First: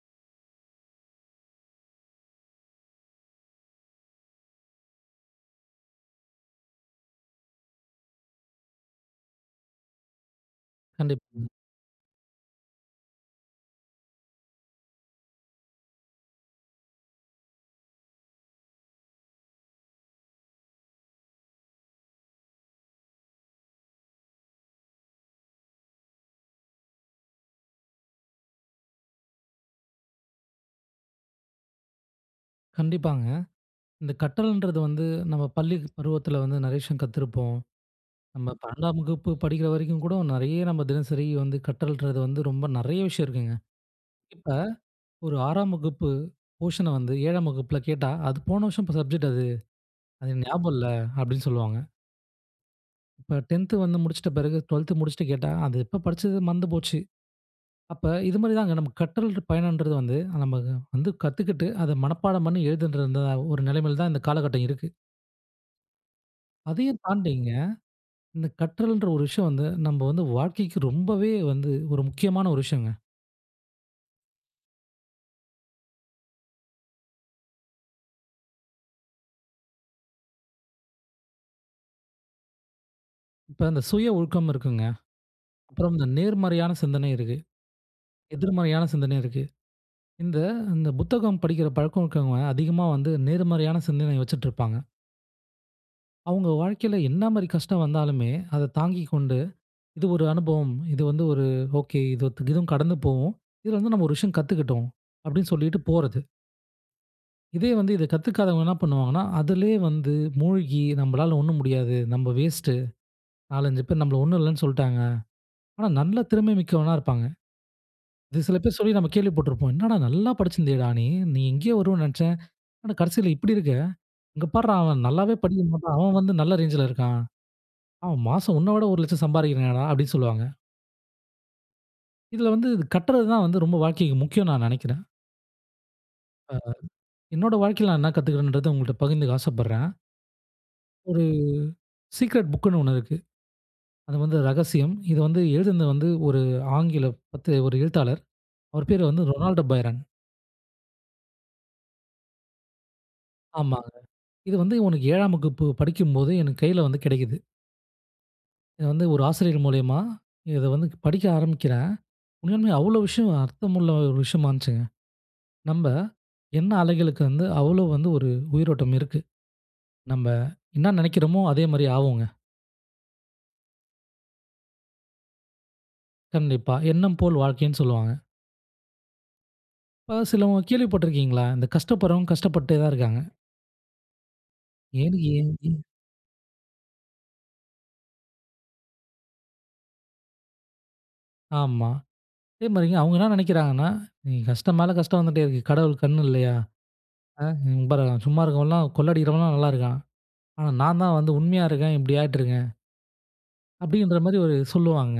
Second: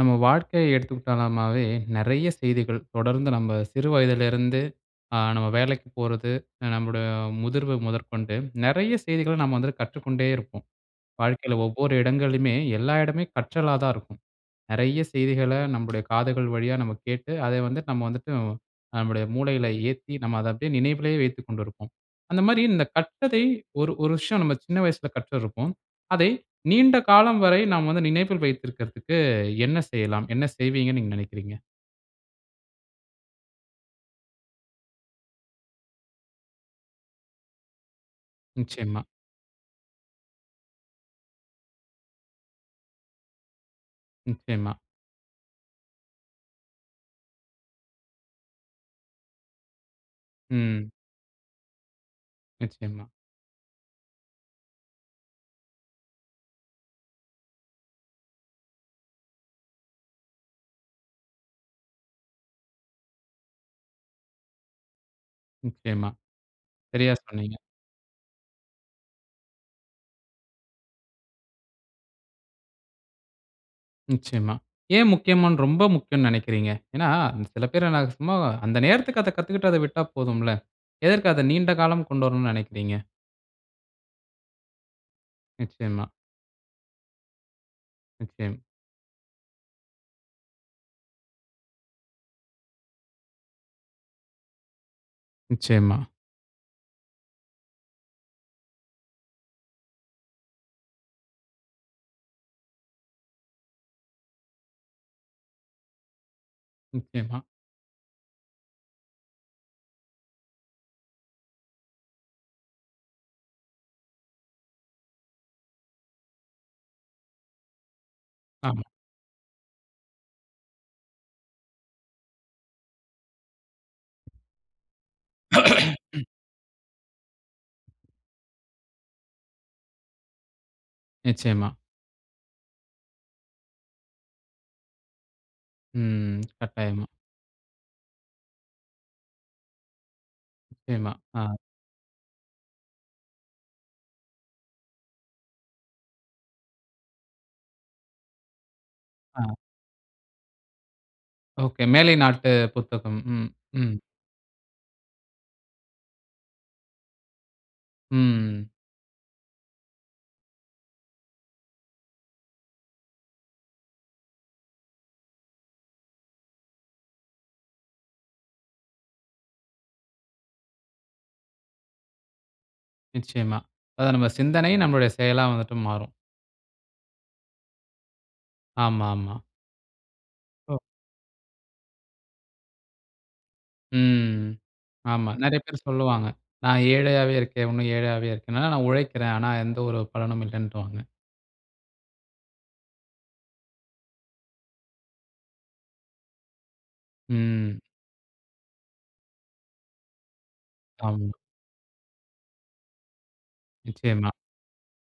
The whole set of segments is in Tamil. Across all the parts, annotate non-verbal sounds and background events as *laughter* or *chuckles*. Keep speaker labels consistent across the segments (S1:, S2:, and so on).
S1: நம்ம வாழ்க்கைய எடுத்துகிட்டனாமே, நிறைய செய்திகள் தொடர்ந்து நம்ம சிறு வயதில இருந்து அ நம்ம வேலைக்கு போறது, அ நம்மோட முதிர்வு முதற்கொண்டு நிறைய செய்திகள நம்ம வந்து கற்றுக்கொண்டே இருப்போம்.
S2: கண்டிபாங்க.
S1: வாழ்க்கையில ஒவ்வொரு இடங்களுமே எல்லா இடமே கற்றலா தான் இருக்கும். நிறைய செய்திகள நம்முடைய காதுகள் வழியா நம்ம கேட்டு, அதை வந்து நம்ம வந்துட்டு நம்முடைய மூளையில ஏத்தி, நம்ம அத அப்பிடியே நினைவிலே வைத்துக்கொண்டிருப்போம். அந்த மாரி இந்த கற்றதை 1 1 விஷயம் நம்ம சின்ன வயசுல கற்றிருப்போம். அதை நீண்ட காலம் வரை நாம வந்து நினைவில் வைத்திருக்கதற்கு என்ன செய்யலாம்? என்ன செய்வீங்கனு நீங்க நினைக்குறீங்க?
S2: கண்டிப்பாங்க. இந்த கற்றல்ன்றது வந்து நம்ம பள்ளி பருவத்தில வந்து நெறைய விஷயம் கத்திருப்போம். நம்ம 12 ஆம்
S1: நிச்சயமா.
S2: வகுப்பு படிக்கிற வரைக்கும் கூட நிறைய நம்ம தினசரி வந்து கற்றல்ன்றது வந்து ரொம்ப நெறைய விஷயம் இருக்குங்க. இப்ப
S1: நிச்சயமா.
S2: 1 6 ஆம் வகுப்பு போர்ஷன் அ வந்து 7 ஆம் வகுப்பில கேட்டா, "அது போன வருஷம் சப்ஜெக்ட் அது, அது ஞாபகம் இல்ல."
S1: ம்.
S2: அப்பிடீன்னு சொல்லுவாங்க.
S1: நிச்சயமா.
S2: இப்ப 10 வந்து முடிச்சுட்ட பிறகு 12 முடிச்சுட்டு கேட்டா, "அது எப்ப படிச்சது மறந்து போச்சு." அப்ப இது மாரிதாங்க நமக்கு கற்றல் பயணம்ன்றது வந்து நமக்கு வந்து கத்துக்கிட்டு, அத மனப்பாடம் பண்ணி எழுதணுன்றதாவும் 1 நிலைமையில தான் இந்த காலகட்டம் இருக்கு.
S1: நிச்சயமா.
S2: அதையும்
S1: சரியா
S2: தாண்டிங்க,
S1: சொன்னீங்க.
S2: இந்த கற்றல்ன்ற ஒரு விஷயம் வந்து, நம்ப வந்து வாழ்க்கைக்கு ரொம்பவே வந்து, ஒரு முக்கியமான ஒரு விஷயங்க.
S1: நிச்சயமா. ஏன் முக்கியமான்னு ரொம்ப முக்கியன்னு நெனைக்கிறீங்க. ஏன்னா, சில பேருன்னா, சும்மா, அந்த நேரத்துக்கு, அத கத்துகிட்டு அத விட்டா போதும்ல. எதுக்கு அத நீண்ட காலம் கொண்டு வரணுன்னு நினைக்கிறீங்க?
S2: இப்ப அந்த சுய ஒழுக்கம் இருக்குங்க. அப்புறம்
S1: நிச்சயமா.
S2: இந்த நேர்மறையான சிந்தனை இருக்கு.
S1: நிச்சயம்.
S2: எதிர்மறையான சிந்தனை இருக்கு. இந்த இந்த புத்தகம் படிக்கிற பழக்கம் இருக்குறவங்க அதிகமா வந்து நேர்மறையான சிந்தனை வச்சிட்டுருப்பாங்க.
S1: நிச்சயமா.
S2: அவுங்க வாழ்க்கையில என்ன மாரி கஷ்டம் வந்தாலுமே, அத தாங்கிக்கொண்டு, இது ஒரு அனுபவம். இது வந்து ஒரு ஒகே. இதுவும் கடந்து போகும். இதுல வந்து, நாம ஒரு விஷயம் கத்துக்கிட்டோம். அப்பிடின்னு சொல்லிட்டு போறது.
S1: நிச்சயமா.
S2: இதே வந்து, இத கத்துக்காவங்க என்ன பண்ணுவாங்கன்னா, அதுலே வந்து மூழ்கி, நம்மளால ஒண்ணும் முடியாது. நம்ம வேஸ்ட்டு. 4, 5 பேரு நம்மள ஒண்ணும் இல்லைன்னு சொல்லிடாங்க. ஆனா, நல்ல திறமை மிக்கவனா இருப்பாங்க. இது சில பேரு
S1: ஆமா.
S2: சொல்லி, நாம கேள்விப்பட்டிருப்போம். "என்னடா! நல்லா படிச்சிருந்தியேடா நீ. நீ எங்கயோ வருவேன்னு நெனச்சேன். ஆனா, கடைசியில இப்டி இருக்க. இங்க பார்றா அவன் நல்லாவே படிக்க மாட்டான். அவன்
S1: *clears throat*
S2: வந்து நல்ல ரேஞ்சுல இருக்கான். அவன் மாசம் ஒன்ன விட, ரூ. 1 லட்சம் சம்பாதிக்கிறானேடா!" அப்பிடீன்னு சொல்வாங்க.
S1: நிச்சயமா.
S2: இதில வந்து இது கற்றது தான் வந்து ரொம்ப வாழ்க்கைக்கு முக்கியோனு, நான் நினைக்கிறேன்.
S1: ம். *tsk*
S2: ஆ.
S1: கட்டாயமா.
S2: *unintelligible* என்னோட வாழ்க்கையில நான் என்ன கத்துக்கிறேன்றத உங்கள்ட்ட பகிர்ந்துக்க ஆசைப்படுறேன்.
S1: நிச்சயமா.
S2: ஒரு
S1: ஆ.
S2: சீக்ரெட் புக்னு ஒண்ணு இருக்கு. அது வந்து ரகசியம். இது வந்து எழுதுனது வந்து ஒரு ஆங்கில பத்து ஒரு எழுத்தாளர். அவரு பேரு வந்து
S1: ஆ.
S2: Ronaldo Byron.
S1: ஓகே. மேலை நாட்டு புத்தகம். ம்,
S2: ஆமாங்க.
S1: ம்.
S2: இது வந்து உனக்கு 7ஆம் வகுப்பு படிக்கும்போது, எனக்கு கையில வந்து கிடைக்குது.
S1: ம்.
S2: இது வந்து ஒரு ஆசிரியர் மூலியமா, இத வந்து படிக்க ஆரம்பிக்கிறேன். உண்மையாளுமே அவ்ளோ விஷயம் அர்த்தமுள்ள ஒரு விஷயமா இருந்துச்சிங்க. நம்ப எண்ண அலைகளுக்கு வந்து அவ்ளோ வந்து ஒரு உயிரோட்டம் இருக்கு. நம்ப என்ன நினைக்கிறோமோ, அதே மாரி ஆவோங்க.
S1: நிச்சயமா. அதான் நம்ப சிந்தனை நம்பளுடைய செயலா வந்துட்டு மாறும்.
S2: கண்டிப்பா. "எண்ணம் போல் வாழ்க்கைனு சொல்லுவாங்க."
S1: ஆமா, ஆமா.
S2: இப்ப சிலவுங்க
S1: ஓ.
S2: கேள்வி பட்டு இருக்கீங்களா, இந்த கஷ்டப்படுறவங்க கஷ்டப்பட்டுட்டே தான் இருக்காங்க.
S1: ம்.
S2: ஏன்னு
S1: ஆமா.
S2: ஏன்
S1: நெறைய பேரு
S2: ன்
S1: சொல்லுவாங்க, "நான் ஏழையாவே இருக்கேன். இன்னும் ஏழையாவே இருக்கேன். ஆனா. நான் உழைக்கிறேன், ஆனா எந்த ஒரு பலனும் இல்லைன்றுவாங்க".
S2: ஆமா. அதே மாரிங்க அவுங்க என்ன நினைக்கிறாங்கனா, "நீங்க கஷ்டம் மேல கஷ்டம் வந்துடேயிருக்கு. கடவுளுக்கு கண்ணு இல்லையா? ஆ.
S1: ம்.
S2: இங்க பாருங்க, சும்மா இருக்கிறவன் எல்லாம் கொள்ள அடிக்கிறவன்லாம் நல்லா இருக்கான். ஆனா நான் தான் வந்து
S1: ஆமா.
S2: உண்மையா இருக்கேன் இப்படி ஆயிட்டிருக்கேன்." அப்படின்ற
S1: நிச்சயமா.
S2: மாரி ஒரு சொல்லுவாங்க.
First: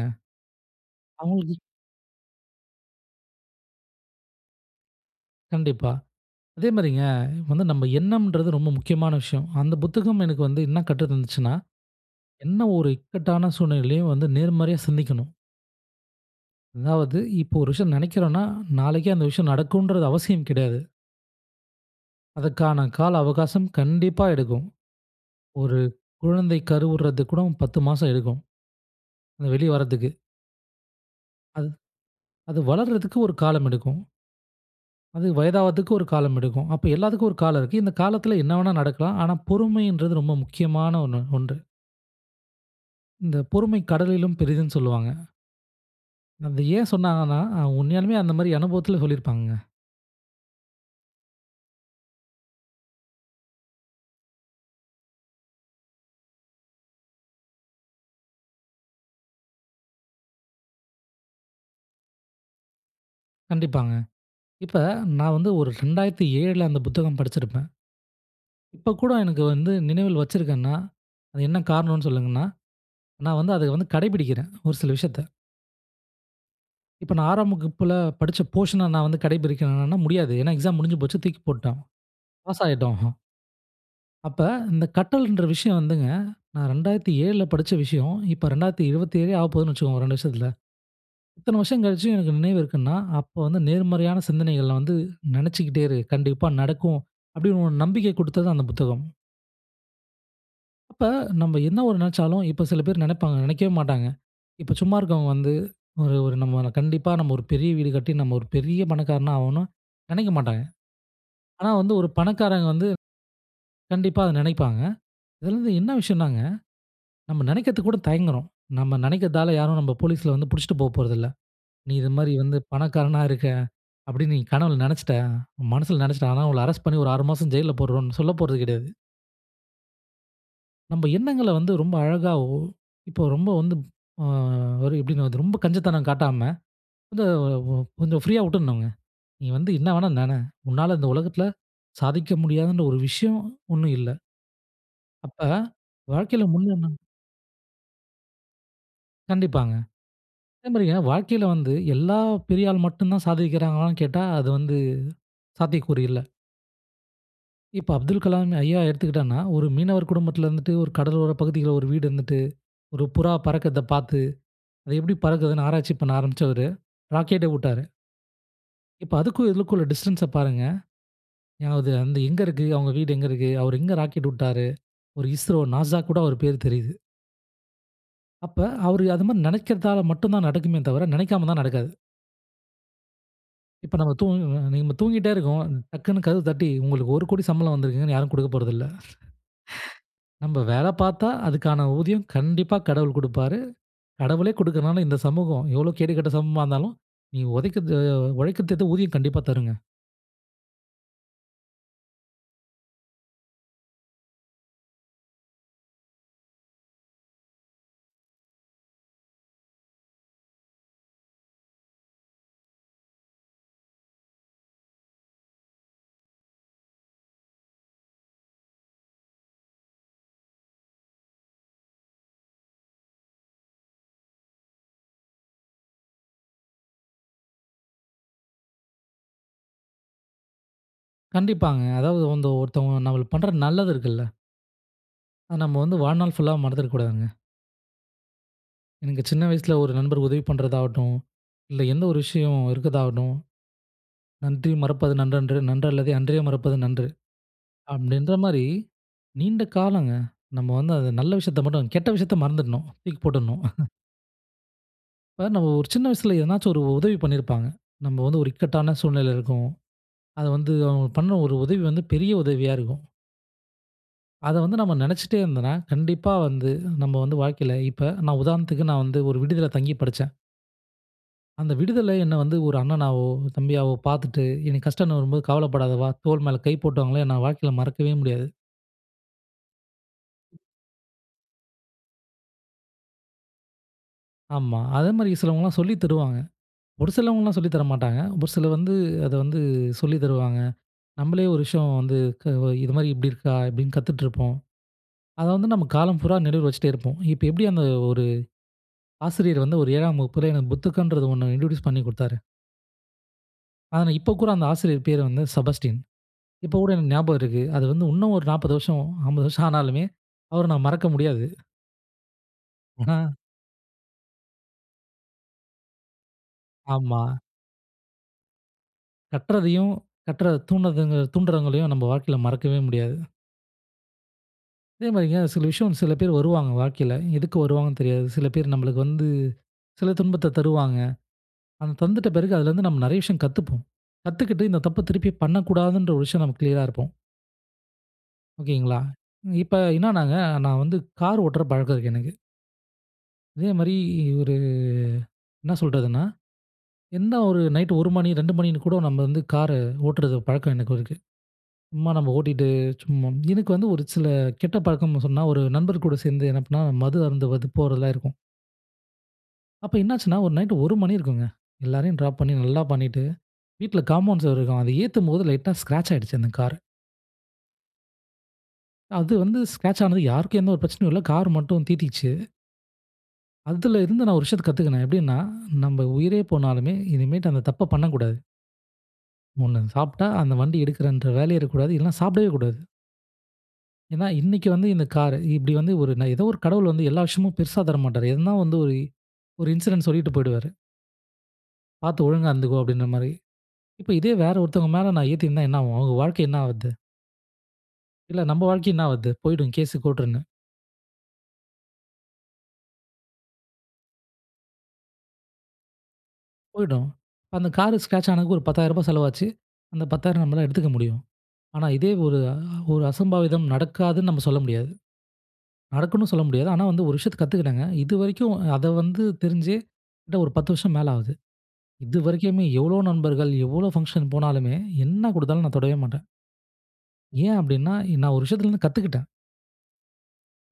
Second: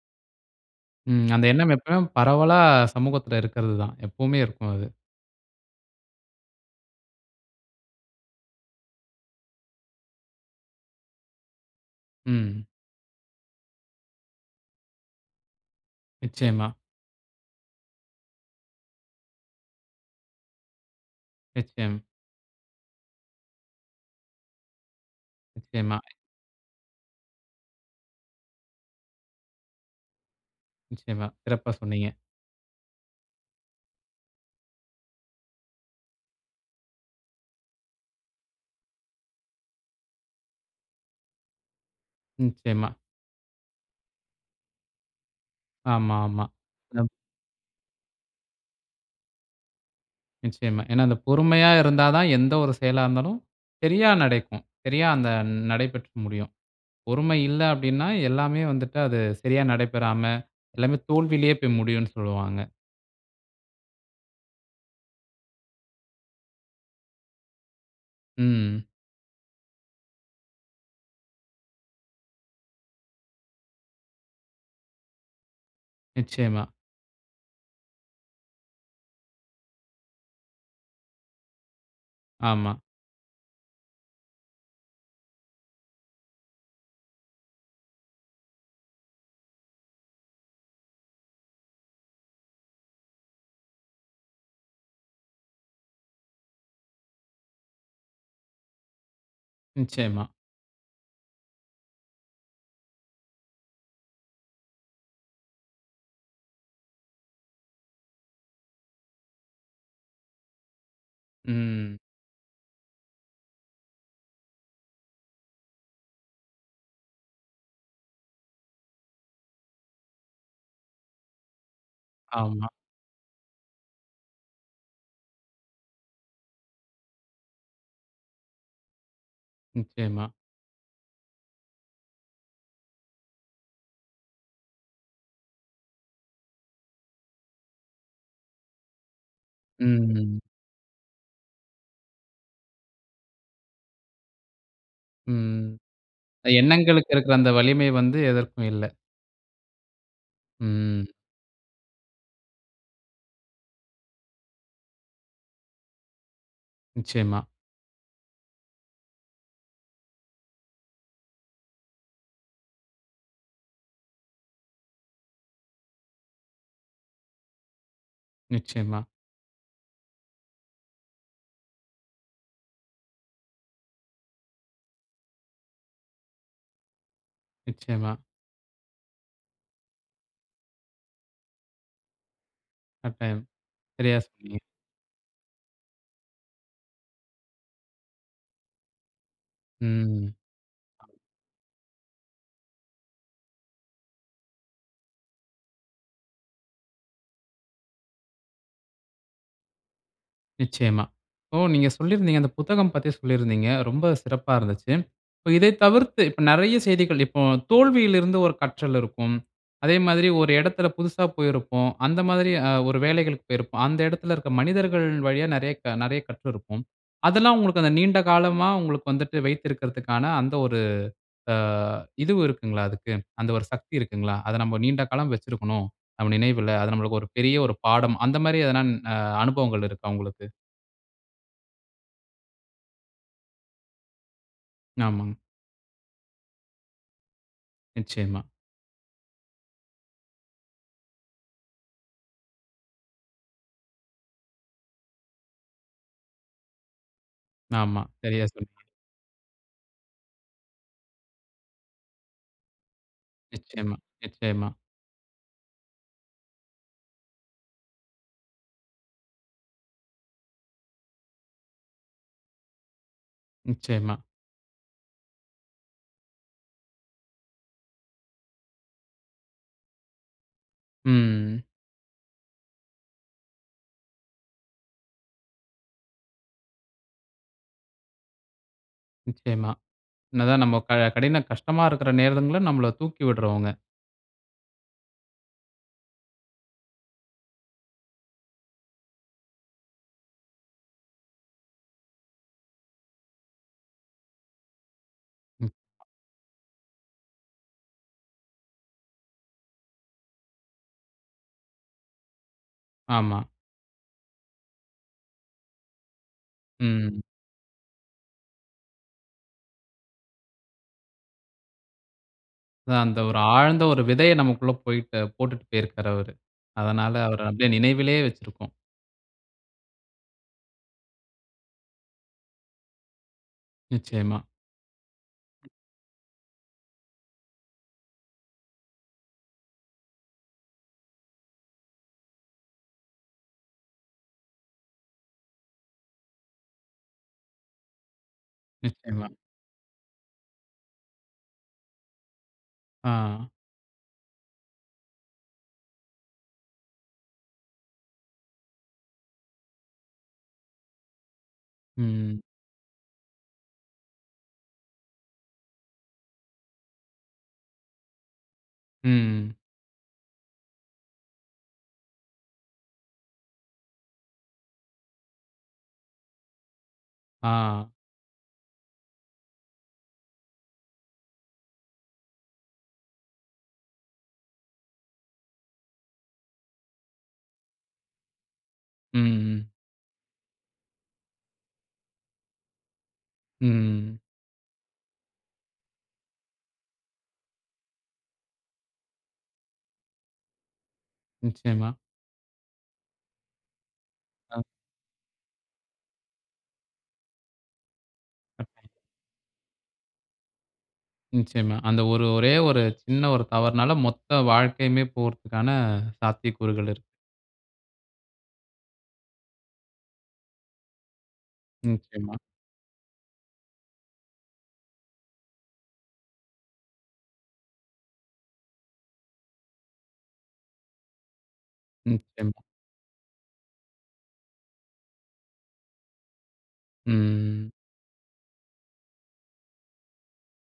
S1: ம். அந்த
S2: அவங்களுக்கு
S1: எண்ணம் எப்பவும் பரவலா சமூகத்தில இருக்கிறது தான். எப்பவுமே இருக்கும் அது.
S2: கண்டிப்பா. அதே மாரிங்க, வந்து நம்ப எண்ணம்ன்றது ரொம்ப முக்கியமான விஷயம். அந்த புத்தகம் எனக்கு வந்து என்ன கற்று தந்துச்சுனா, என்ன
S1: ம்.
S2: ஒரு இக்கட்டான சூழ்நிலையிலும் வந்து நேர்மறையா சிந்திக்கணும்.
S1: நிச்சயமா.
S2: அதாவது இப்போ ஒரு விஷயம் நினைக்கிறோன்னா, நாளைக்கே அந்த விஷயம் நடக்கும்ன்றது அவசியம் கிடையாது.
S1: நிச்சயம்.
S2: அதற்கான கால அவகாசம் கண்டிப்பா எடுக்கும். ஒரு
S1: நிச்சயமா.
S2: குழந்தை கருவுறது கூட 10 மாசம் எடுக்கும். வெளிய வரதுக்கு.
S1: நிச்சயமா.
S2: அது
S1: சிறப்பா சொன்னீங்க.
S2: அது வளர்றதுக்கு ஒரு காலம் எடுக்கும். அது வயதாவதுக்கு ஒரு காலம் எடுக்கும். அப்ப எல்லாத்துக்கும் ஒரு காலம் இருக்கு. இந்த காலத்தில என்ன வேணா நடக்கலாம். ஆனா பொறுமைன்றது ரொம்ப முக்கியமான ஒண்ணு ஒன்று.
S1: நிச்சயமா.
S2: இந்த பொறுமை கடலிலும் பெரிதுன்னு சொல்லுவாங்க.
S1: ஆமா, ஆமா.
S2: அந்த ஏன்
S1: சிறப்
S2: சொன்னாங்கன்னா, அ உண்மையாலுமே அந்த மாதிரி அனுபவத்தில சொல்லிருப்பாங்கங்க.
S1: நிச்சயமா, ஏன்னா அந்த பொறுமையா இருந்தா தான், எந்த 1 செயலா இருந்தாலும் சரியா நடக்கும். சரியா, அந்த ந நடைபெற்று முடியும். பொறுமை இல்ல அப்பிடின்னா, எல்லாமே வந்துட்டு அது சரியா நடைபெறாம எல்லாமே தோல்வியிலேயே போய் முடியும்னு சொல்லுவாங்க.
S2: கண்டிப்பாங்க. இப்ப நான் வந்து 1 2007ல அந்த புத்தகம் படிச்சிருப்பேன்.
S1: ம்.
S2: இப்ப கூட எனக்கு வந்து நினைவில் வச்சிருக்கேன்னா, அது என்ன காரணம்னு சொல்லணுன்னா நான் வந்து அத வந்து கடைபிடிக்கிறேன். 1 சில விஷயத்த.
S1: நிச்சயமா.
S2: இப்ப நான் 6 ஆம் வகுப்புல படித்த போர்ஷன் அ நான் வந்து கடை பிடிக்கிறேன்னா முடியாது. ஏன்னா, எக்ஸாம் முடிஞ்சு போச்சு தூக்கி போட்டோம். பாஸ்
S1: ஆமா.
S2: ஆகிட்டோம். *chuckles* அப்ப இந்த கற்றல்ன்ற விஷயம் வந்துங்க, நான் 2007 ல படிச்ச விஷயம், இப்போ 2027 லே ஆகப் போகுதுனே வச்சிக்கோங்க. 2 வருஷத்துல. இத்தன வருடம் கழிச்சு எனக்கு நினைவு இருக்குன்னா, அப்போ வந்து நேர்மறையான சிந்தனைகள வந்து நினைச்சிக்கிட்டே இரு. கண்டிப்பா நடக்கும். அப்பிடின்னு 1 நம்பிக்கை குடுத்தது அந்த புத்தகம்.
S1: நிச்சயமா.
S2: அப்ப நம்ப என்ன 1 நினைச்சாலும் இப்ப சில பேர் நினைப்பாங்க நினைக்கவே மாட்டாங்க. இப்ப சும்மா இருக்கவங்க வந்து 1 1 நம்ப கண்டிப்பா நம்ப 1 பெரிய வீடு கட்டி நம்ப ஒரு பெரிய பணக்காரனா ஆகனும்னு நினைக்கமாட்டாங்க. ஆனா, வந்து
S1: ம்.
S2: 1 பணக்காரங்க வந்து, கண்டிப்பா அத நினைப்பாங்க. இதுல வந்து என்ன விஷயம்னாங்க, நம்ப நினைக்கிறதுக்கு கூட தயங்குறோம். நம்ப நினைக்குறதால யாரும் நம்ப போலீஸ்ல வந்து பிடிச்சிட்டு போப்போறதில்ல. நீ இது மாரி வந்து
S1: ஆமா.
S2: பணக்காரனா இருக்க, அப்பிடின்னு நீ கனவுல நினைச்சிட்ட. உன் மனசுல நினைச்சிட்ட. ஆனா, உங்கள அரெஸ்ட் பண்ணி ஒரு 6 மாசம் ஜெயில்ல போடுறோன்னு சொல்லப்போறது கிடையாது.
S1: நிச்சயமா.
S2: நம்ப எண்ணங்கள வந்து ரொம்ப அழகாவோ, இப்போ ரொம்ப வந்து ஆ ஒரு எப்படின்வர்து? ரொம்ப கஞ்சத்தனம் காட்டாம, வந்து ஒ ஒ வந்து ஃப்ரீயா உட்டுட்னுங்க. நீ வந்து
S1: ம்.
S2: என்ன வேண்ணா நென!
S1: ம்.
S2: உன்னால இந்த உலகத்ல சாதிக்க முடியாதுன்ற ஒரு விஷ்யம் ஒண்ணும் இல்ல! அப்ப,
S1: ம்.
S2: வாழ்க்கையில
S1: அ
S2: முன்னேறனுனா
S1: எண்ணங்களுக்கு இருக்குற அந்த வலிமை வந்து எதற்கும் இல்ல!
S2: கண்டிப்பாங்க. அதே மாரிங்க
S1: ம்.
S2: வாழ்க்கைல வந்து, எல்லா பெரிய ஆள் மட்டும் தான் சாதிக்கிறாங்களானு கேட்டா, அது வந்து சாத்தியக்கூறு இல்ல!
S1: நிச்சயமா.
S2: இப்ப அப்துல் கலாம் ஐயா எடுத்துக்கிட்டோனா, ஒரு மீனவர் குடும்பத்ல இருந்துட்டு, ஒரு கடலோரப் பகுதியில ஒரு வீடு இருந்துட்டு, ஒரு புறா பறக்கிறத பாத்து, அது எப்டி பறக்குதுன்னு ஆராய்ச்சி பண்ண ஆரம்பிச்சவரு, ராக்கெட்ட உட்டாரு!
S1: நிச்சயமா.
S2: இப்ப அதுக்கும் இதுக்கும் உள்ள டிஸ்டன்ஸ்ச பாருங்க! ஞான உதயம் அந்த எங்க இருக்கு, அவுங்க வீடு எங்க இருக்கு? அவரு எங்க ராக்கெட் உட்டாரு? ஒரு I-S-R-O N -A -S -A க்கூட அவரு பேரு தெரியுது.
S1: நிச்சயமா.
S2: அப்ப அவரு அது மாரி நெனைக்கிறதால மட்டும் தான் நடக்குமே தவிர, நெனைக்காமருந்தா நடக்காது.
S1: கட்டாயம்.
S2: இப்ப நம்ம
S1: சரியா
S2: தூங்குங்க
S1: சொன்னீங்க.
S2: நம்ம தூங்கிட்டே இருக்கோம். டக்குன்னு கதவு தட்டி, உங்களுக்கு 10,00,000 சம்பளம் வந்திருக்குன்னு யாரும் குடுக்க போறதில்ல! *chuckles*
S1: ம்.
S2: நம்ப வேல
S1: அ.
S2: பாத்தா அதுக்கான ஊதியம் கண்டிப்பா கடவுள் குடுப்பாரு. கடவுளே குடுக்கலனாலும் இந்த சமூகம் எவ்ளோ கேடு கெட்ட சமூகமா இருந்தாலும் நீங்க உழைக்கருதுக்கேத்த உழைக்கத்கேத்த ஊதியம் கண்டிப்பா தருங்க.
S1: நிச்சயமா. இப்போ நீங்க சொல்லிருந்தீங்க, அந்த புத்தகம் பத்தி சொல்லிருந்தீங்க. ரொம்ப சிறப்பா இருந்துச்சு. இப்ப இதை தவிர்த்து. இப்ப நெறைய செய்திகள். இப்போ, தோல்வியில இருந்து ஒரு கற்றல் இருக்கும். அதே மாதிரி ஒரு இடத்துல புதுசா போயிருப்போம். அந்த மாதிரி அ ஒரு வேலைகளுக்கு போயிருப்போம். அந்த இடத்துல இருக்குற மனிதர்கள் வழியா நெறைய க நெறைய கற்றிருப்போம். அதெல்லாம் உங்களுக்கு அந்த நீண்ட காலமா, உங்களுக்கு வந்துட்டு வைத்திருக்கதற்கான அந்த ஒரு அ இதுவு இருக்குங்களா அதுக்கு. அந்த ஒரு சக்தி இருக்குங்களா? அத நம்ம நீண்ட காலம் வச்சுருக்கணும். நம்ம நினைவுல. அது நமக்கு ஒரு பெரிய ஒரு பாடம். அந்த மாதிரி எதுனா அ அனுபவங்கள் இருக்கா உங்களுக்கு?
S2: கண்டிப்பாங்க. அதாவது அந்த ஒருத்தவங்க நம்மளுக்கு பண்ற நல்லது இருக்குல்ல.
S1: ஆமாங்க.
S2: அத நம்ம வந்து வாழ்நாள் ஃபுல்லா மறந்துட கூடாதுங்க.
S1: நிச்சயமா.
S2: எனக்கு சின்ன வயசுல ஒரு நண்பர் உதவி பண்றதாகட்டும். இல்ல எந்த ஒரு விஷயம் இருக்கதாகட்டும். "நன்றி மறப்பது நன்றன்று நன்றல்லதே அன்றே மறப்பது நன்று"
S1: ஆமா.
S2: அப்படின்ற
S1: சரியா
S2: மாரி,
S1: சொன்னீங்க.
S2: நீண்ட காலங்க. நம்ம வந்து அது நல்ல விஷயத்த மட்டும். கெட்ட விஷயத்த மறந்துடணும். தூக்கி போட்டுணும். *chuckles*
S1: நிச்சயமா, நிச்சயமா!
S2: இப்ப நம்ம ஒரு சின்ன வயசுல ஏதுனாச்சு ஒரு உதவி பண்ணியிருப்பாங்க. நம்ம வந்து ஒரு இக்கட்டான சூழ்நிலைல இருக்கோம். அத வந்து அவுங்க பண்ண ஒரு உதவி வந்து பெரிய உதவியா இருக்கும்.
S1: நிச்சயமா.
S2: அத வந்து நம்ம நெனைச்சிட்டே இருந்தோன்னா, கண்டிப்பா வந்து நம்ம வந்து வாழ்க்கையில இப்ப நான் உதாரணத்துக்கு நான் வந்து ஒரு விடுதியில தங்கி படிச்சேன்.
S1: ம்.
S2: அந்த விடுதில என்ன வந்து ஒரு அண்ணனாவோ, தம்பியாவோ பார்த்துட்டு, எனக்கு கஷ்டன்னு வரும்போது "கவலப்படாத வா!" தோள் மேல கை போட்டவங்கள நா வாழ்க்கையில மறக்கவே முடியாது.
S1: நிச்சயமா. என்னதான் நம்ம க கடின கஷ்டமா இருக்கற நேரங்கள்ல, நம்மள தூக்கி விடுறவங்க.
S2: ஆமா. அதே மாரி சிலவங்கலாம் சொல்லி தருவாங்க. ஒரு சிலவங்கலாம் சொல்லி தர மாட்டாங்க. ஒரு சிலர் வந்து அத வந்து சொல்லி தருவாங்க. நம்பளே ஒரு விஷயம் வந்து க "இது மாரி இப்படி இருக்கா?" இப்டீன்னு கத்துட்ருப்போம். அத
S1: ம்.
S2: வந்து நம்ம காலம் பூரா நினைவுல வச்சுட்டே இருப்போம். இப்ப எப்படி அந்த ஒரு ஆசிரியர் வந்து ஒரு 7ஆம் வகுப்பில எனக்கு புத்தகன்றது ஒண்ணு இன்ட்ரொடியூஸ் பண்ணி குடுத்தாரு.
S1: ஆமா.
S2: ஆனா, இப்ப கூட அந்த ஆசிரியர் பேரு வந்து செபஸ்டியன். இப்போ கூட எனக்கு
S1: ம்.
S2: ஞாபகம் இருக்கு. அது வந்து இன்னும் ஒரு 40 வருஷம், 50 வருஷம் ஆனாலுமே, அவர நான் மறக்க முடியாது. ஆனா,
S1: அந்த ஒரு ஆழ்ந்த ஒரு விதைய நமக்குள்ள போய்ட்டு போட்டுட்டு போயிருக்காரு அவரு. அதனால
S2: ஆமா.
S1: அவர அப்படியே நினைவிலே வச்சிருக்கோம்.
S2: கட்றதையும் கற்க தூணகங்கள் தூண்றவங்களையும் நம்ப வாழ்க்கையில மறக்கவே முடியாது.
S1: நிச்சயமா.
S2: அதே மாரிங்க சில விஷயம் வந்து, சில பேரு வருவாங்க, வாழ்க்கைல. எதுக்கு வருவாங்கன்னு தெரியாது, சில பேரு நம்மளுக்கு வந்து, சில துன்பத்த தருவாங்க. அத தந்துட்ட பிறகு அதுல இருந்து நம்ம நெறைய விஷயம் கத்துப்போம். கத்துக்கிட்டு, இந்த தப்ப திருப்பி பண்ணக்கூடாதுன்ற ஒரு விஷயம், நம்ம க்ளியரா இருப்போம். ஓகேங்களா.
S1: நிச்சயமா.
S2: நீங் இப்ப என்னனாங்க, நான் வந்து கார் ஓட்டுற பழக்கம் இருக்கு எனக்கு.
S1: ஆ.
S2: அதே மாரி ஒரு என்ன சொல்றதுன்னா, என்ன ஒரு நைட்டு 1 மணி, 2 மணின்னு கூட நம்ம வந்து கார ஓட்டுறது. பழக்கம் எனக்கு இருக்கு. சும்மா நம்ம
S1: ம்.
S2: ஓட்டிட்டு, சும்மா எனக்கு வந்து ஒரு சில கெட்ட பழக்கம்னு சொன்னா ஒரு நண்பர் கூட சேந்து, என்ன பண்ணா மது அருந்துவது போறதுலாம் இருக்கும்.
S1: ம்
S2: அப்ப என்னாச்சுனா, ஒரு நைட் 1 மணி இருக்குங்க. எல்லரையும் ட்ராப் பண்ணி, நல்லா பண்ணிட்டு, வீட்ல காம்பவுண்ட் சொவுரு இருக்கும். அத ஏத்தும்போது, லைட்டா ஸ்கிராச் ஆயிடுச்சு அந்த காரு.
S1: ஆ.
S2: அது வந்து ஸ்கிராச் ஆனது, யாருக்கும் எந்த ஒரு பிரச்சனையும் இல்ல. கார் மட்டும் தீட்டிச்சு. அதுல இருந்து நான் ஒரு விஷயத்தை கத்துக்குனேன். எப்பிடீன்னா, நம்ம உயிரே போனாலுமே இனிமேட்டு அந்த தப்ப பண்ணக்கூடாது.
S1: ம்.
S2: ஒண்ணு, அத சாப்பிட்டா அந்த வண்டி எடுக்குறேன்ற வேலையே இருக்கக்கூடாது. இல்லனா, சாப்புடவே கூடாது.
S1: ம்.
S2: ஏன்னா, இன்னக்கி வந்து இந்த காரு இப்டி வந்து ஒரு நா ஏதோ ஒரு கடவுள் வந்து, எல்லா விஷயமும் பெருசா தரமாட்டாரு. எதுனா வந்து, ஒரு ஒரு இன்சிடென்ட் சொல்லிட்டு போய்டுவாரு.
S1: நிச்சயமா.
S2: "பார்த்து ஒழுங்கா இருந்துக்கொ," அப்படின்ற மாரி. இப்போ இதே வேற
S1: ஆ.
S2: ஒருத்தவங்க மேல நான் ஏத்திருந்தா என்ன ஆகும்? அவங்க வாழ்க்கை என்ன ஆவுறது? இல்ல நம்ம
S1: *unintelligible*
S2: வாழ்க்கை என்ன ஆவுறது? போயிடும் கேஸ் கோர்ட்டுன்னு.
S1: நிச்சயமா. அந்த ஒரு ஒரே ஒரு சின்ன ஒரு தவறுனால, மொத்த வாழ்க்கையுமே போறதுக்கான சாத்தியக்கூறுகள் இருக்கு.
S2: போய்டும். அந்த கார் ஸ்கெரெட்ச் ஆனதுக்கு ஒரு 10000 ரூபாய் செலவாச்சு. அந்த 10000 நம்மால எடுத்துக்க முடியும். ஆனா, இதே
S1: நிச்சயமா.
S2: ஒரு ஆ ஒரு அசம்பாவிதம் நடக்காதுனு நம்ம சொல்ல முடியாது. நடக்கும்ணு சொல்ல முடியாது. ஆனா, வந்து ஒரு விஷயத்த கத்துக்கிட்டேங்க. இது வரைக்கும் அத வந்து தெரிஞ்சி கிட்ட ஒரு 10 வருஷம் மேல ஆகுது.
S1: நிச்சயமா.
S2: இதுவரைக்குமே எவ்வளவு நண்பர்கள் எவ்வளவு ஃபங்சன் போனாலுமே என்ன குடுத்தாலும் நான் தொடவே மாட்டேன். ஏன்
S1: ம்.
S2: அப்படின்னா, இ நான் ஒரு விஷயத்திலிருந்து கத்துக்கிட்டேன்.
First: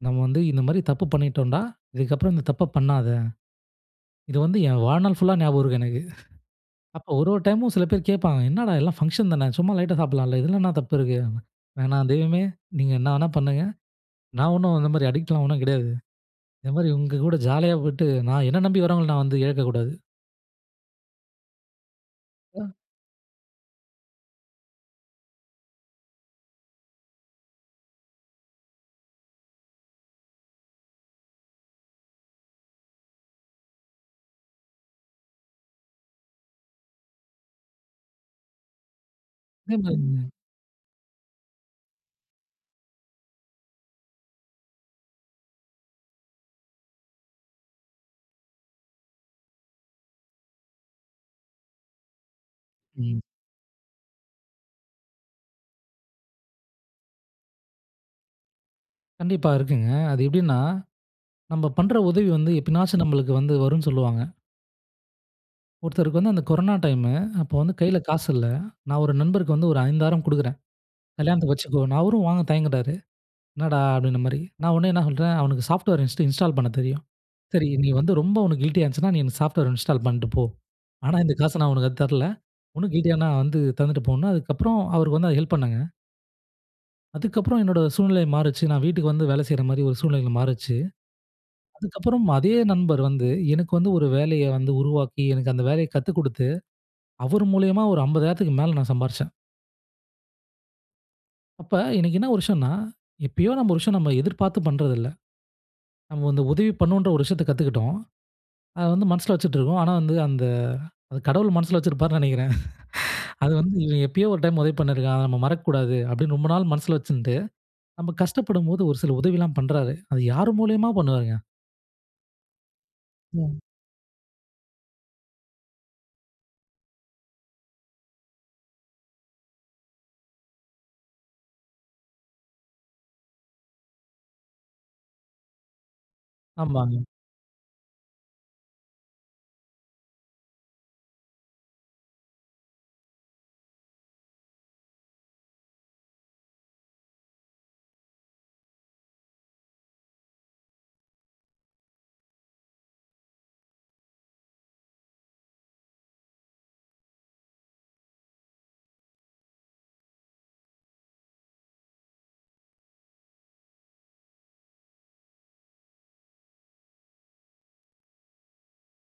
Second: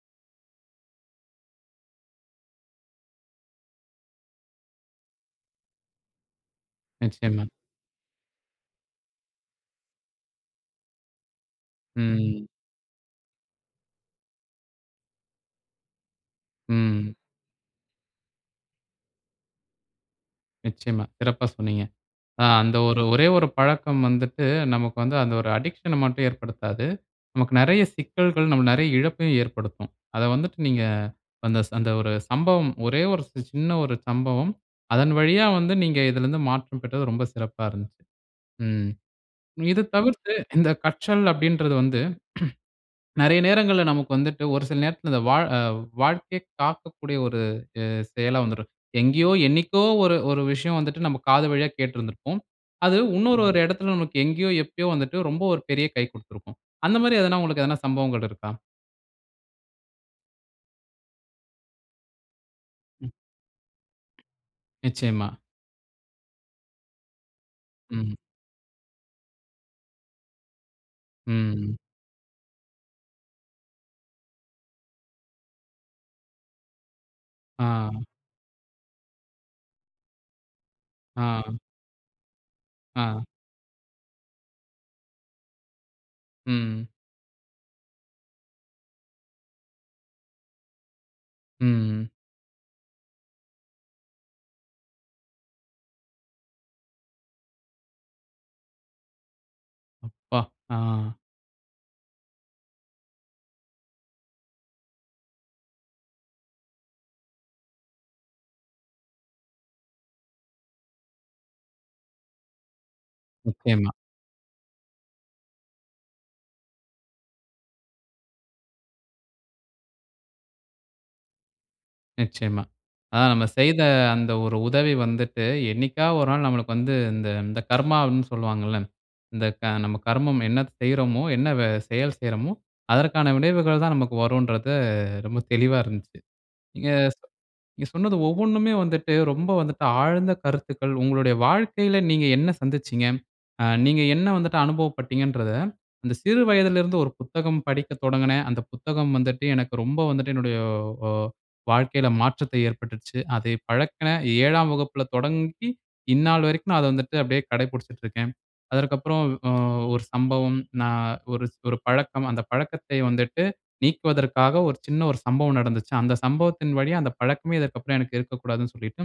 S2: நம்ம வந்து இந்த மாரி தப்பு பண்ணிட்டோம்டா, இதுக்கப்புறம் இந்த தப்ப பண்ணாத. இத வந்து என் வாழ்நாள் ஃபுல்லா ஞாபகம் இருக்கும் எனக்கு. *chuckles* அப்போ ஒரு ஒரு
S1: நிச்சயமா.
S2: டைமும் சில பேர் கேப்பாங்க, என்னடா எல்லாம் ஃபங்ஷன் தான, சும்மா லைட்டா சாப்பிடலாம்ல. இதில என்ன தப்பு இருக்கு? வேணாம் தெய்வமே
S1: ம்.
S2: நீங்க என்ன வேணா பண்ணுங்க. நான் ஒண்ணும் இந்த மாதிரி அடிக்ட்லாம் ஒண்ணும் கிடையாது. இந்த மாரி
S1: ம்.
S2: உங்க கூட ஜாலியா போயிட்டு, நான் என்ன நம்பி வரவங்கள நான் வந்து இழக்கக்கூடாது.
S1: நிச்சயமா. சிறப்பா சொன்னீங்க. ஆ
S2: அ.
S1: அந்த ஒரு ஒரே ஒரு பழக்கம் வந்துட்டு நமக்கு வந்து அந்த ஒரு அடிக்ஷன்ன மட்டும் ஏற்படுத்தாது. நமக்கு நிறைய சிக்கல்கள் நமக்கு நிறைய இழப்பையும் ஏற்படுத்தும். அத வந்துட்டு நீங்க அந்த ச அந்த ஒரு சம்பவம் ஒரே ஒரு சின்ன ஒரு சம்பவம் அதன் வழியா வந்து நீங்க இதில இருந்து மாற்றம் பெற்றது ரொம்ப சிறப்பா இருந்தது. ம். இது
S2: *unintelligible*
S1: தவிர்த்து இந்த கற்றல் அப்படின்றது வந்து. *clears throat* நிறைய நேரங்கள்ல நமக்கு வந்துட்டு ஒரு சில நேரத்தில இந்த வா ஆ வாழ்க்கை காக்கக்கூடிய ஒரு உ செ செயலா வந்துரும். எங்கேயோ, என்னைக்கோ, ஒரு ஒரு விஷயம் வந்துட்டு நம்ம காது வழியா கேட்டுருந்திருப்போம். அது
S2: ம்.
S1: இன்னொரு ஒரு இடத்துல நமக்கு எங்கேயோ, எப்பயோ வந்துட்டு ரொம்ப ஒரு பெரிய கை குடுத்திருக்கும். அந்த மாரி எதுனா உங்களுக்கு எதுனா சம்பவங்கள் இருக்கா?
S2: கண்டிப்பா, இருக்குங்க. அது எப்படின்னா, நம்ப பண்ணுற உதவி வந்து எப்பனாச்சு
S1: ம்.
S2: நம்மளுக்கு வந்து வரும்னு சொல்வாங்க.
S1: நிச்சயமா.
S2: ஒருத்தருக்கு வந்து அந்த கொரோனா டைம், அப்போ வந்து கையில்
S1: ம்.
S2: காசு இல்ல. நான் ஒரு நண்பருக்கு வந்து ஒரு 5000 குடுக்குறேன், கல்யாணத்துக்கு
S1: ம்.
S2: வச்சுக்கோ, அவரும் வாங்க தயங்குகிறாரு. என்னடா அப்படின்ற மாரி, நான் உடனே என்ன சொல்லுறேன் அவனுக்கு சாஃப்ட்வேர் ஹிஸ்ட்ரி இன்ஸ்டால் பண்ண தெரியும். சரி, நீ
S1: ஆ.
S2: வந்து ரொம்ப உனக்கு கில்டியா இருந்துச்சுன்னா நீ இந்த சாஃப்ட்வேர் இன்ஸ்டால் பண்ணிட்டு போ. ஆனா, இந்த காச
S1: ஆ.
S2: நான் உனக்கு அதுக்கு தரல. உனக்கு
S1: ஆ.
S2: கில்டியாண்ணா வந்து தந்துட்டு போன்னு, அதுக்கப்புறம் அவருக்கு வந்து அது ஹெல்ப் பண்ணேங்க.
S1: ம்.
S2: அதுக்கப்புறம் என்னோட சூழ்நிலை மாறுச்சு. நான் வீட்டுக்கு வந்து வேலை செய்யற மாதிரி ஒரு சூழ்நிலைகள் மாறிச்சு.
S1: ம்.
S2: அதுகப்புறம் அதே நண்பர் வந்து எனக்கு வந்து ஒரு வேலைய வந்து உருவாக்கி எனக்கு அந்த வேலைய கத்துக்குடுத்து அவர் மூலியமா ஒரு 50,000க்கு மேல நான் சம்பாரிச்சேன்.
S1: அப்பா, ஆ.
S2: அப்ப இன்னைக்கு என்ன விஷயம்னா, எப்பயோ நம்ப விஷயம் நம்ப எதிர்பார்த்து பண்ணுறதுல்ல. நம்ப வந்து உதவி பண்ணவோன்ற ஒரு விஷயத்த கத்துக்கிட்டோம். அத வந்து மனசுல வச்சிட்டுருக்கும். ஆனா, வந்து அந்த கடவுள் மனசுல வச்சிருப்பாருன்னு நினைக்குறேன். *chuckles* *sighs* அது வந்து,
S1: நிச்சயமா.
S2: "இவன் எப்பயோ ஒரு டைம் உதவி பண்ணியிருக்கான் அத நம்ப மறக்கக்கூடாது." அப்படின்னு ரொம்ப நாள் மனசுல வச்சுட்டு நம்ப கஷ்டப்படும்போது ஒரு சில உதவிலாம் பண்ணுறாரு. அது யார் மூலியமா பண்ணுவாருங்க?
S1: நிச்சயமா. அ நம்ம
S2: ம்.
S1: செய்த அந்த ஒரு உதவி வந்துட்டு என்னைக்காவது ஒரு நாள் நம்மளுக்கு வந்து இந்த இந்த கர்மா அப்டின்னு சொல்வாங்க இல்ல. இந்த க நம்ம கர்மம் என்ன செய்றோமோ என்ன வே செயல் செய்றோமோ அதற்கான விளைவுகள் தான் நமக்கு வரும்ன்றது ரொம்ப தெளிவா இருந்துச்சி. நீங்க
S2: ஆமாங்க.
S1: சொ நீங்க சொன்னது ஒவ்வொன்னுமே வந்துட்டு ரொம்ப வந்துட்டு ஆழ்ந்த கருத்துக்கள் உங்களுடைய வாழ்க்கையில நீங்க என்ன சந்தித்திச்சீங்க. அ நீங்க என்ன வந்துட்டு அனுபவப்பட்டீங்கன்றத அந்த சிறு வயதிலருந்து ஒரு புத்தகம் படிக்க தொடங்குனேன். அந்த புத்தகம் வந்துட்டு எனக்கு ரொம்ப வந்துட்டு என்னுடைய அ வாழ்க்கையில மாற்றத்தை ஏற்பட்டிடுச்சு. அதை பழக்கின 7ம் வகுப்பில தொடங்கி இந்நாள் வரைக்கும் நான் அத வந்துட்டு அப்படியே கடைப்புடிச்சிட்டு இருக்கேன். அதற்க்கப்புறம் அ ஒரு சம்பவம் நான். ஒரு ஒரு பழக்கம் அந்த பழக்கத்த வந்துட்டு நீக்குவதற்காக ஒரு சின்ன ஒரு சம்பவம் நடந்துச்சு. அந்த சம்பவத்தின் வழியா அந்த பழக்கமே இதற்க்கப்புறம் எனக்கு இருக்கக்கூடாதுனு சொல்லிட்டு.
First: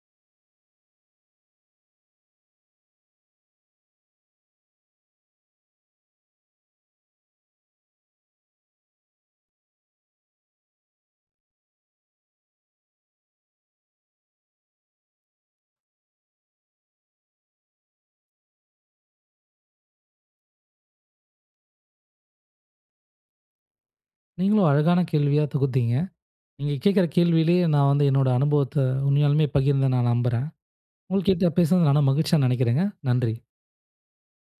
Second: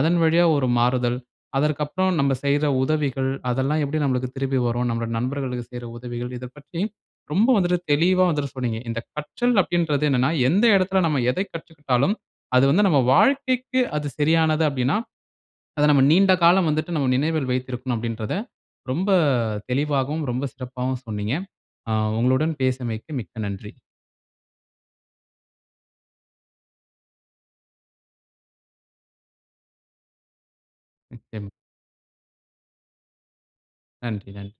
S1: அதன் வழியா ஒரு மாறுதல் அதற்க்கப்புறம் நம்ம செய்த உதவிகள், அதெல்லாம் எப்படி நம்மளுக்கு திருப்பி வரும் நம்முடைய நண்பர்களுக்கு செய்ற உதவிகள் இத பற்றி ரொம்ப வந்துட்டு தெளிவா வந்துட்டு சொன்னீங்க. இந்த கற்றல் அப்படின்றது என்னன்னா எந்த இடத்தில நம்ம எத கற்றுக்கிட்டாலும் அது வந்து நம்ம வாழ்க்கைக்கு அது சரியானது அப்படினா *swallows* அத நம்ம நீண்ட காலம் வந்துட்டு நம்ம நினைவில் வைத்திருக்கனும் அப்படின்றத ரொம்ப தெளிவாகவும் ரொம்ப சிறப்பாகவும் சொன்னீங்க. ஆ உங்களுடன் பேசியமைக்கு மிக்க நன்றி.
S2: நீங்களும் அழகான கேள்வியாத் தொகுத்தீங்க. நீங்க கேட்கற கேள்வியிலே நான் வந்து என்னோட அனுபவத்த உண்மையாலுமே பகிர்ந்தேனு நான் நம்புறேன்.
S1: நிச்சயமா.
S2: உங்கள்கிட்ட பேசினது நானும் மகிழ்ச்சியா நினைக்கிறேங்க. நன்றி.
S1: நன்றி, நன்றி.